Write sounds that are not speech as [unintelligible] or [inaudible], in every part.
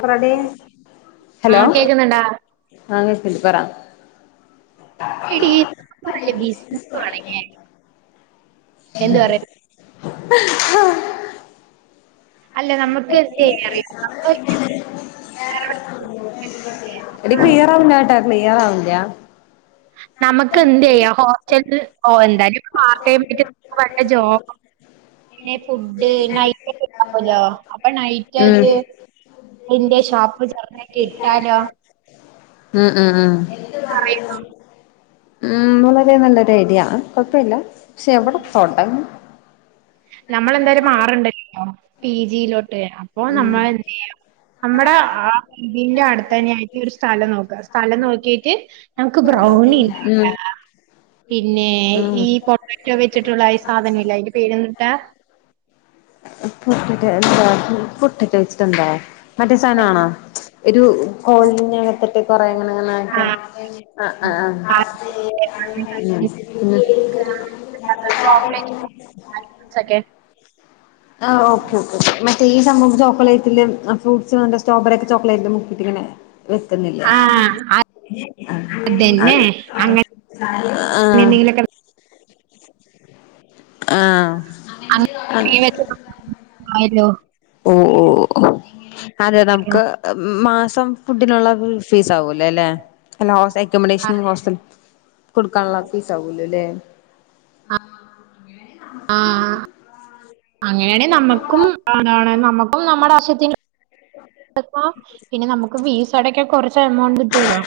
ക്രടി hello ആഹ് കേക്കുന്നുണ്ടാ ആ കേക്കണ്ട് പറ എടീ [unintelligible] എന്ത് പറയാ ആ അല്ല [unintelligible] നമുക്ക് എന്ത് ചെയ്യാ അറിയോ നമുക്ക് എല്ലാരോടും [unintelligible] ഇപ്പൊ എടി നം- ക്ലിയറാവുല്ലാട്ടോ ക്ലിയറാവുല്ല നമുക്ക് എന്ത് ചെയ്യാ ഹോസ്റ്റൽക്ക് പോവന്തായാലും പാർടൈം [unintelligible] ജോബ് പിന്നെ ഫുഡ് നൈറ്റൊക്കെണ്ടാവല്ലോ അപ്പൊ നൈറ്റ് ഉം ആയിട്ട് ന്റെ ഷോപ്പ് ചർതായിട്ട് ഇട്ടാലോ ഉ ഉ ഉ പറയുന്നു. ഉം വളരെ നല്ലൊരു ഐഡിയാണ് കൊഴപ്പില്ല. പക്ഷെ എവിടെ തൊടങ്ങും? നമ്മളെന്തായാലും മാറണ്ടല്ലോ പീ ജീ ലോട്ട്. അപ്പൊ ഉം നമ്മൾ എന്ത് ചെയ്യും? നമ്മുടെ ആ ഇതിന്റെ അട്ത്തന്നെയായിട്ട് ഒരു സ്ഥലം നോക്ക്കാ. സ്ഥലം നോക്കീറ്റ് നമ്ക്ക് ബ്രൗണി ഉം ഇണ്ടാക്കാ പിന്നേ ഉം ഈ പൊട്ടാറ്റോ വെച്ചിട്ടുള്ള അയ് സാധന ഇല്ലേ? അയ്ന്റെ പേരെന്തൂട്ടാ? ഈഹ് പൊട്ട മറ്റെ എന്താ പൊട്ടറ്റൊ വെച്ചിട്ടെന്താ? മറ്റേ സാധനാണോ? ഒരു കോലിനകത്തിട്ട് കൊറേ ഇങ്ങനെ ഇങ്ങനെ ആക്ക്. ആഹ് അതെയതെ ആഹ് ആഹ് ആഹ്. ഉം ഉം ചോക്ലേറ്റ് [inaudible] ക്കെ ആ ഓക്കെ ഓക്കെ ഓക്കെ. മറ്റെ ഈ സംഭവം ചോക്ലേറ്റില് ഫ്രൂട്ട്സ് സ്ട്രോബെറി ഒക്കെ ചോക്ലേറ്റില് മുക്കീട്ട് ഇങ്ങനെ വെക്കുന്നില്ലേ? ആഹ് അതന്നെ അഹ് അങ്ങനെ ആഹ് എന്തെങ്കിലുമൊക്കെ ആഹ് [inaudible] ആയല്ലോ ഓഹ് ഓഹ് അതെ നമുക്ക് മാസം ഫുഡ്ഡിനുള്ള ഫീസ് ആകുവല്ലോ അല്ലെ? അല്ല അക്കോമഡേഷനും ഹോസ്റ്റൽ കൊടുക്കാനുള്ള ഫീസ് ആകുവല്ലോ അല്ലേ? ആ അങ്ങനെയാണെ നമ്മക്കും ആണാണ്, നമ്മക്കും നമ്മടെ ആവശ്യത്തിന് ഇപ്പോ പിന്നെ നമുക്ക് ഫീസടയ്ക്കാൻ കൊറച്ച് എമൗണ്ട് കിട്ടൂലോ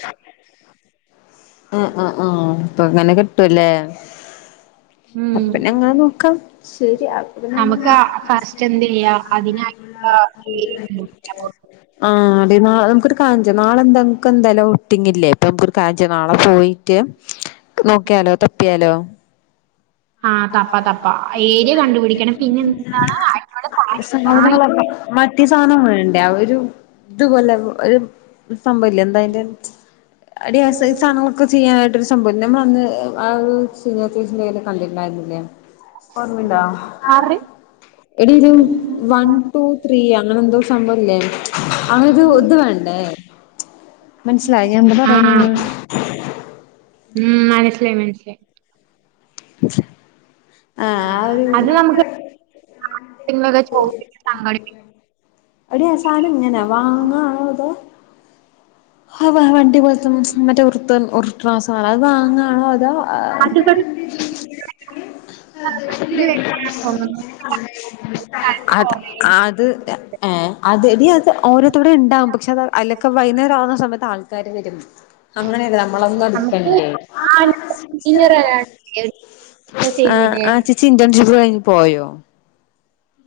ആഹ് ആഹ് ആഹ് ഇപ്പങ്ങനെ കിട്ടുവല്ലേ? ഉം അപ്പിന്നങ്ങനെ നോക്കാം. ശരി നമുക്ക് [unintelligible] ആഹ് [unintelligible] ആഹ് എടി നമുക്കൊരു കാര്യം ചെയ്യാം നാളെന്താ നമുക്കെന്തായാലും ഔട്ടിങ്ങില്ലേ? അപ്പൊ നമുക്കൊരു കാര്യം ചെയ്യാം നാളെ പോയിട്ട് നോക്കിയാലോ തപ്പിയാലോ? ആഹ് തപ്പ തപ്പ ഏരിയ കണ്ടുപിടിക്കണം പിന്നെ എന്താണ് അടിപൊളി സാരി ആഹ് സാധനങ്ങളൊക്കെ മറ്റേ സാധനം വേണ്ടേ ഒരു ഇതുപോലെ ഒരു സംഭവില്ലേ എന്താ അയിന്റെ എടീ ആ സൈസാണോ ക്ക് ചെയ്യാനായിട്ടൊരു സംഭവില്ല. നമ്മളന്ന് ആ ഒരു സീനിയർ ചേച്ചീന്റയ്യില് കണ്ടിട്ട്ണ്ടായിര്ന്നില്ലേ? ഓർമ്മയിണ്ടാ? ഇഫ്താറ് എടീ ഇത് വൺ ടു ത്രീയാ അങ്ങനെ എന്തോ സംഭവില്ലേ? അങ്ങനൊരു ഇത് വേണ്ടേ? മനസ്സിലായോ ഞാ എന്താ ആഹ് പറയണ്ന്ന്‌? ഉം മനസ്സിലായി മനസ്സിലായി. ആഹ് ആ ആഹ്. ഒരു അത് നമ്ക്ക് [unintelligible] ങ്കിലൊക്കെ ചോയിച്ചിട്ട് സംഘടിപ്പി എടീ ആ സാനം എങ്ങനെയാ വാങ്ങുവാണോ അതോ? ആ വണ്ടി പോലത്തെ മറ്റെ ഉരുത്ത ഉരുട്ടണ സാധനം അത് വാങ്ങാ ആഹ് അതാ അത് ഇവിടെ ആഹ് ഇതിന് വേണ്ടിയാണെന്ന് തോന്നുന്നു ഒരു സ്ഥലത്ത് അത കുറവായിരുന്നു ആത് ഏഹ് അത് എടീ അത് അവരൊക്കിവിടെ ഇണ്ടാവും. പക്ഷെ അത് അയിലൊക്കെ വൈകുന്നേരാവ സമയത്ത് ആൾക്കാര് വരും അങ്ങനെയല്ല, നമുക്ക് നമ്മളൊന്നട്ക്കണ്ടേ? ആഹ് ഇപ്പൊ ചെയ്യ്ന്ന് ആഹ് ചേച്ചി ഇന്റേൺഷിപ്പ് കഴിഞ്ഞ് പോയോ?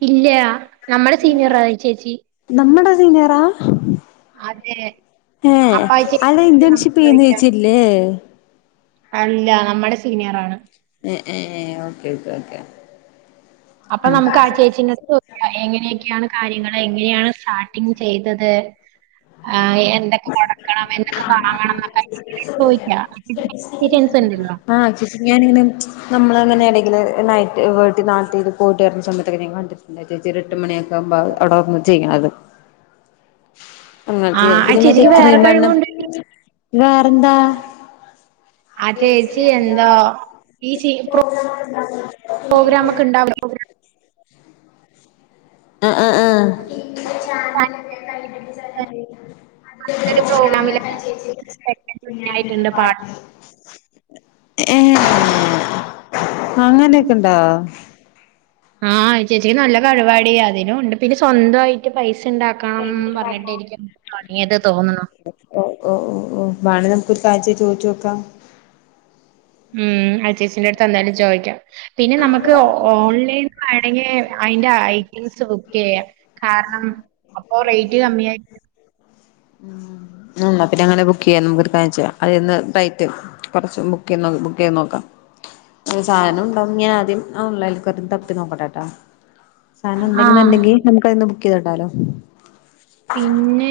ഇല്ലാ. നമ്മടെ സീനിയറാ ഈ ചേച്ചി. നമ്മട സീനിയറാ? അതേ. ഏഹ്? അവിടെ ഇന്റേൺഷിപ്പ് ചെയ്യ്ന്ന ചോദിക്കാം ചേച്ചിയല്ലേ? അല്ല നമ്മടെ സീനിയറാണ്. ഏഹ് ഏഹ് ഓക്കേ ഓക്കേ ഓക്കെ. അപ്പ നമുക്ക് ആ ചേച്ചിന്റടുത്ത് ചോയ്ക്ക എങ്ങനെയൊക്കെയാണ് കാര്യങ്ങള് എങ്ങനെയാണ് സ്റ്റാർട്ടിങ് ചെയ്തത് ആ എ എന്തൊക്കെ കൊടുക്കണം എന്തൊക്കെ വാങ്ങണന്നൊക്കെ ചോദിക്ക എക്സ്പീരിയൻസ് ണ്ടല്ലോ. ആഹ് ചേച്ചി ഞാനിങ്ങനെ, നമ്മളങ്ങനെ ഏടെങ്കില് ആയിട്ട് നാട്ടില് പോയിട്ട് വരുന്ന സമയത്തൊക്കെ ഞൻ കണ്ടി ണ്ടാ ചേച്ചി ഒരു എട്ട് മണിയൊക്കെയാകുമ്പ അവിടെ വന്നു ചെയ്യാലോ ആ അങ്ങനെക്കെ, ആ പിന്നെ മറ്റേ ചേച്ചിക്ക് വേറെ കഴിവുണ്ട് [unintelligible] വേറെന്താ ആ ചേച്ചി എന്താ എന്തോ ഈ [unintelligible] പ്രോഗ്രാം ഒക്കെ ഉണ്ടാവല്ലോ ആ ആ ആ ഒരു പ്രോഗ്രാമിലൊക്കെ ആയിട്ടുണ്ട് പാട്ട് [unintelligible] ഏ അങ്ങനെയൊക്കെണ്ടോ? ആ ഈ ചേച്ചിക്ക് നല്ല കഴിവാടീ അതിനുഉണ്ട് പിന്നെ സ്വന്തായി ക്ക് പൈസ ഉണ്ടാക്കണം പറഞ്ഞിട്ടിരികും തുടങ്ങിയത് തോന്നണു ഓ ഓ ഓ ഓ വേണേ നമുക്ക് കാഴ്ചയ ചോയ്ച്ചു നോക്കാം. മമ് ആ ചേച്ചിന്റടുത്ത് എന്തായാലും ചോദിക്കാ പിന്നെ നമുക്ക് ഓൺലൈനി വേണങ്കി അതിന്റെ ഐറ്റംസ് ബുക്ക് ചെയ്യാം. കാരണം അപ്പൊ റേറ്റ് കമ്മിയായി. ഉം ന്നാ പിന്നെ അങ്ങനെ ബുക്ക് ചെയ്യാ നമുക്കരു കാര്യം ചെയ്യാ അത്ന്ന് റൈറ്റ്.. കൊറച്ച് ബുക്ക് ചെയ്ത്ബുക്ക് ചെയ്ത് നോക്കാം. ഒരു സാധനം ഉണ്ടാവും ഞാ ആദ്യം ഓൺലൈലക്ക തപ്പി നോക്കട്ടെ ട്ടോ. സാനം ആ ഉണ്ടെന്നു ണ്ടെങ്കിൽ നമുക്ക്തിന്ന് ബുക്ക് ചെയ്തിടാലോ.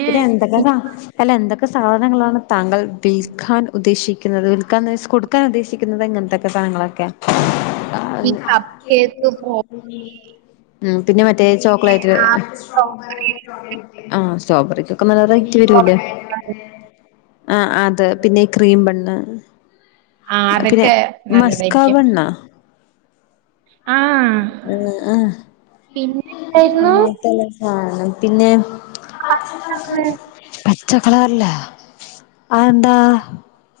പിന്നെ എന്തൊക്കെസാ അല്ല എന്തൊക്കെ സാധനങ്ങളാണ്. താങ്കൾ വിൽക്കാൻ ഉദ്ദേശിക്കുന്നത് വിൽക്കാൻ എന്നത് കൊടുക്കാൻ ഉദ്ദേശിക്കുന്നത് ഇങ്ങനത്തെൊക്കെ സ്ഥലങ്ങളൊക്കെ. ഈ കപ്പ് കേക്ക് ആഹ് പിന്നെ മ മറ്റേ ചോക്ലേറ്റ് ആ സ്ട്രോബെറിക്കൊക്കെ നല്ല റൈറ്റി വരൂല്ലേ. ആ ആ അത് പിന്നെ ക്രീം ബന്ന് ആ അതൊക്കെ മസ്കാ നല്ലതായിരിക്കും. ആ [unintelligible] പിന്നെ എന്തായിരുന്നു ആഹ [unintelligible] പിന്നെ അത്? ചക്ളർല്ല ആയെന്താ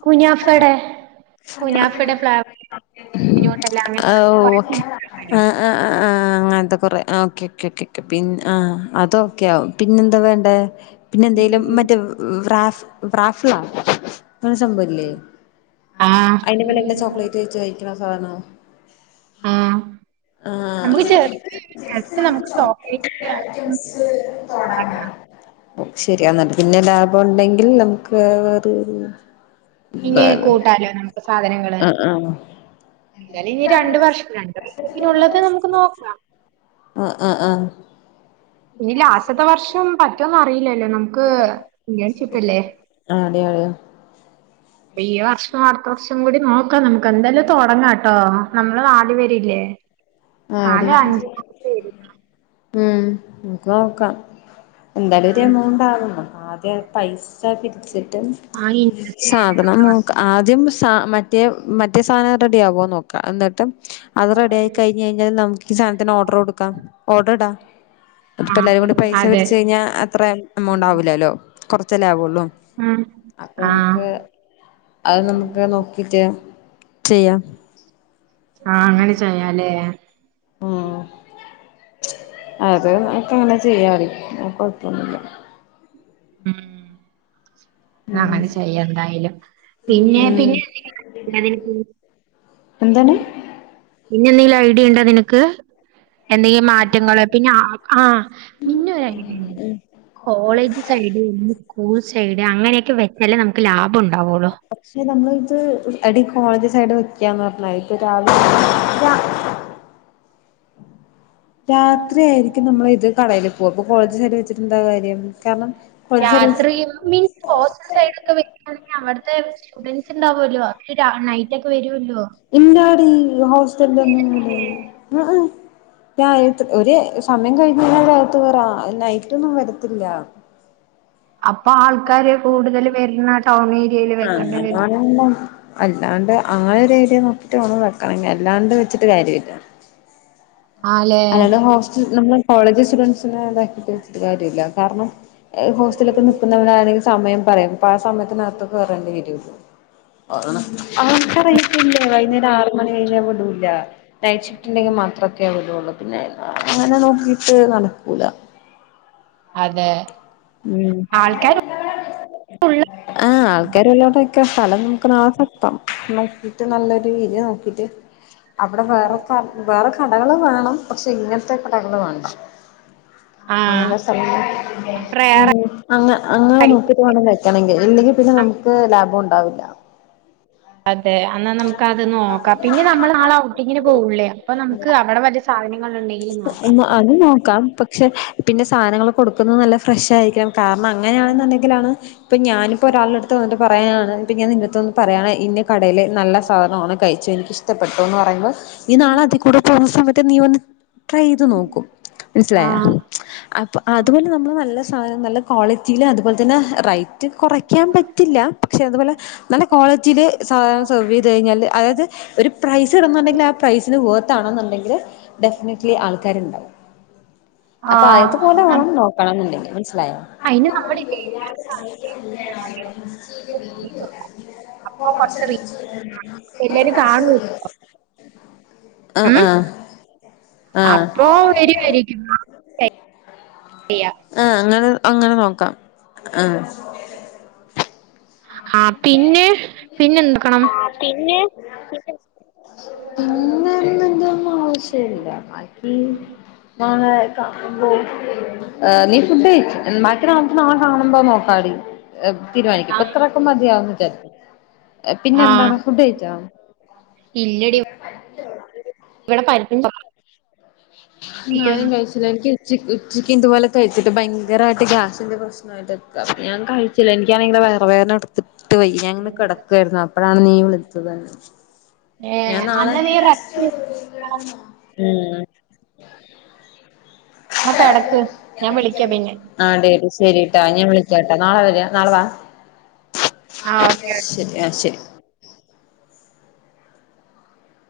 കുനാഫടെ കുനാഫുടെ ഫ്ലവേ അട്ടല്ല. [unintelligible] അ ആ അങ്ങനത്തെ കുറേ ഓക്കെ ക്കെ ക്കെ. പിന്ന ആ അതൊക്കെ ആവും പിന്നെ എന്താ വേണ്ടേ. പിന്നെ എന്തെലും ഉണ്ടല്ലോ. മറ്റേ റാഫ് ബ്രാഫ്ല അങ്ങനെ ഒരു സംഭവല്ലേ. ആഹ അതിന്റെ മേലെ ചോക്ലേറ്റ് വെച്ച് കഴിക്കണ സാനോ.. ആഹ ആഹ ജസ്റ്റ് നമുക്ക് ചോക്ലേറ്റ് ഐറ്റംസ് തടാന വാങ്ങണം. ശരിയാെന്ന പിന്നെ ലാഭ ഉണ്ടെങ്കിൽ നമുക്ക്. [unintelligible] പിന്നേം വേറെ കൂട്ടാലോ നമുക്ക് സാധനങ്ങള്. ആഹ് ആഹ് ഇ ഇനി രണ്ടവർഷം രണ്ടു വർഷത്തിനുള്ളത് നമുക്ക് നോക്കാം. ആഹ് ആഹ് ആഹ് ഇ ലാസ്റ്റ്ത്തെ വർഷം പറ്റുമോന്നന്ന് അറിയില്ലല്ലോ നമുക്ക് ഇന്റൻഷിപ്പല്ലേയ്. ആ അതെ തെ ഈ വർഷും അടുത്ത വർഷം കൂടി നോക്കാം നമുക്. ക്ക്ന്താലും തുടങ്ങാട്ടോ നമ്മള് നാല് പേരില്ലേ. ആടി പേര് ഉം നക്ക് നോക്കാം എന്തായാലും ഒരു ഉം എമൗണ്ട് ആകുന്നു ആദ്യ പൈസ പിരിച്ചിട്ട്. ആ സാധനം ഇൻട്രസ്റ്റ് നോക്കാ ആദ്യം സ മറ്റേ മറ്റേ സാധനം റെഡി ആകോ നോക്കാം എന്നിട്ട് അത് ആഹ് റെഡി ആയി കയിഞ്യ്ഞ്ഞാൽ നമുക്ക് സധനത്തിന് ഓർഡർ കൊടുക്കാം ഓർഡറിടാം.. അതിപ്പോ എല്ലാരും കൂടി പൈസ അതെ പിരിച്ച് കഴിഞ്ഞാ അത്ര എമൗണ്ട് ആവൂില്ലല്ലോ കുറച്ചല്ലേ ആവുള്ളൂ. ഉം അപ്പൊ ആഹ് നമുക്ക് അത് നമുക്ക് നോക്കിട്ട് ചെയ്യാം. ആഹ് അങ്ങനെ ചെയ്യാലേ ഉം അത് നമ്ക്ക അങ്ങനെ ചെയ്യാറി അത് കൊഴപ്പൊന്നില്ല ഉം ഉം അങ്ങനെ ചെയ്യാ എന്തായാലും പിന്നെ ഉം പിന്നെ [unintelligible] എന്താണ് പിന്നെ എന്തെങ്കിലും ഐഡിയണ്ടോ നിനക്ക് എന്തെങ്കിലും മാറ്റങ്ങള്പിന്ന ആ ആഹ് പിന്നെ ഒരു ഐഡിണ്ട് ഉം കോളേജ് സൈഡ് വല്ല സ്കൂൾ സൈഡ് അങ്ങനെ. വെച്ചാലെ നമുക്ക് ലാഭം ഉണ്ടാവുള്ളൂ പക്ഷെ നമ്മളിത് എടി കോളേജ് സൈഡ് വെക്കാന്ന് പറ രാവിലെ രാത്രി ആായിരിക്കും നമ്മൾ ഇത് കളല്‌പ്പൊ അപ്പൊ കോളേജ് സൈഡില് വെച്ചിട്ട് എന്താ കാര്യം കാരണം കോളേജ് സൈഡ് വെച്ച് യാത്രയും മീൻസ് ഹോസ്റ്റൽസൈഡൊക്കെ വെക്കാണെ പിന്നെ അവിടുത്തെ സ്റ്റുഡന്റ്സ് ഉണ്ടാവുമല്ലോ അവര് രാ നൈറ്റ് ഒക്കെ വരൂല്ലോ. ഇല്ലാടി ഹോസ്റ്റൽന്നും ഉം, ഉം രായത്ത് ഒര്സമയം കഴിഞ് കഴിഞ്ഞാൽ അവരാകത്ത് കേറും നൈറ്റൊന്നും വരത്തില്ല. അപ്പൊ ആൾക്കാര് കൂടുതല് വര്ണ ടൗണേരിയയില് വെക്കേണ്ടിവെരും അല്ലഹ് അല്ലാണ്ട് ആ ഒരേരിയ നോക്കിട്ട് വണം വെക്കണെങ്കി അല്ലാണ്ട് വെച്ചിട്ട് കാര്യല്ല ആല്ലേ അല്ലാണ്ട് ഹോസ്റ്റല് നമ്മളെ കോളേജ് സ്റ്റുഡൻസിന് ഇതാക്കിട്ട് വെച്ചിട്ട്കാര്യല്ല കാരണം ഹൊസ്റ്റ ത്തിലൊക്കെ ന്ക്ന്നവരാരേലും സമയം പറെം അപ്പൊ ആ സമേത്തിനകത്ത് കേറേണ്ടിവരും ഒല് ആരാണ് അവക്കറയിത്തില്ലേ വൈന്നേരം ആറ്മണി കയിഞ്ഞ വിടൂല്ല.. തയ്ച്ചിട്ടുണ്ടെങ്കി മാത്രക്കേ വീടോള്ളൂ പിന്നെ അ അങ്ങനെ നോക്കിട്ട് നടക്കൂല അതെ.. ഉം ഉള്ള് ആഹ് ആൾക്കാരെ വല്ലോംണ്ടോക്ക സ്ഥലം നമ്മക് സം നോക്കിറ്റ് നല്ലൊരു രീ നോക്കിറ്റ് അവ്ടെ വേറെ ക വേറെ കടകള് വേണം, പക്ഷെ ഇങ്ങൻത്തെ കടകള് വേണ്ട [unintelligible] [unintelligible] അ അങ്ങനെ നോക്കിട്ട് വേണം കഴറ്റ ണേങ്കി ഇല്ലെങ്കി പിന്നെ ന്നമക് ലാബോ ണ്ടാവില്ല [unintelligible] അതെ എന്നാനമക്ക് അത് നോക്കാ, പിന്നെ നമ്മള് നളെ ഔട്ടിങ്ങിന് പോകള്ളേ അപ്പൊ നമക്ക് അവടെ വല സാധനങ്ങള് ന്ന അത് നോകാം, പക്ഷെ പിന്നെ സാധനങ്ങള് കൊടുക്ന്നത് നല്ല ഫ്രഷാ യിരിക്കണം കാരണം അങ്ങനെയാണെന്നുണ്ടെങ്കിലാണ് പ്പൊ ഞാനിപ്പോ ഒരാളെട്ത് വന്നിട്ട് പറയാണ് ന്നിട്ട് ഞൻ നിന്റെറടുത്ത് വന്ന് പ പറയാണ് ഇന്റെ കടേല് നല്ല സാധനാണ് കഴിച്ചു എനിക്കിഷ്ടപ്പെട്ടു ന്ന് പറയുന്നത് നീ നാളെ അതി കൂടെ പോന്ന സമേത്ത് നീ വന്ന് ട്രൈയ്ത് നോക്കു മൻസ്സിലായാ ആഹ് അപ്പോ അത്പോലെ നമ്മള് നല്ല സാധന നല്ല ക്വാളിറ്റില് അതുപോലെതന്നെ റൈ കൊറക്യാൻ പറ്റില്ല പക്ഷെ അതുപൊലെ നല്ല ക്വാളിറ്റില് സാധാനങ്ങൾ സെർവീത് കഴിഞ്ഞാല് അയത് ഒരു പ്രൈസ് ഇട്നെണ്ടെങ്കില് ആ പ്രൈസിന് വേർത്താണെന്ണ്ടെങ്കില് റ്റ്ല് ആള്ക്കാര്ണ്ടാവും അപ്പൊ ആഹ് അയത്പൊലെ വേണ നമ്മ നോക്കണംന്ണ്ടെങ്കിൽ മൻസ്സിലായോ [unintelligible] അയിന് നമ്മുടെ അപ്പൊ കൊറച്ച് എല്ലാരും കാണും [unintelligible] ആഹ് ആഹ് ആഹ് അപ്പോ വെരി വെരി [unintelligible] ആഹ് അങ്ങന അങ്ങനെ നോക്കാം ആഹ് ഹാ പിന്നെ പിന്നെ എന്ത്ക്കണം പിന്നെ പിന്ന അതിന്റെ ഇതൊന്നും ആവശ്യില്ല [unintelligible] നീ ഫുഡ് കയിച്ച ബാക്കി നമുക്ക് നാളെ കാണുമ്പോ നോക്കാടി തീരുമാനിക്കാം ഇപ്പ ഇത്രക്ക മതി [unintelligible] പിന്നെ എന്താണ് ഫുഡ് കഴിച്ചോ ഇല്ലെടി ഉം പറ്റൊ ളൂ ഇവിടെ പരിപ്പും കൊറവ ന്നാരും കയിച്ചില്ല ഇൻക്ക് ഉച്ചക്ക് ഉച്ചക്ക് ഇതുപോലെ കഴിച്ചില്ലെ ഭയങ്കരായിട്ട് ഗ്യാസിന്റെ പ്രശ്ന പത്ക്ക ഞാൻഴിച്ചില്ല എനിക്കാണെങ്കി ഇങ്ങന വയറുവേദന ത്തിട്ടു വയ്യാ കെടക്കായിരുന്നു അപ്പഴാണ് നീ വിളിച്ചത് ഞാൻ ഏഹ് നാളെ അന്നാ നീ റെസ്റ്റ് എടു ഉം എന്നാ കെടക്ക് ഞാൻ വിളിക്കാ പിന്നെ ആടി ശരിട്ടാ ഞാ വിളിക്കാട്ടാ നാളെ വരാ നാളെ വാ ആഹ് ഓക്കെ ഓകെ ഓക്കെ ശരി ആ ശരി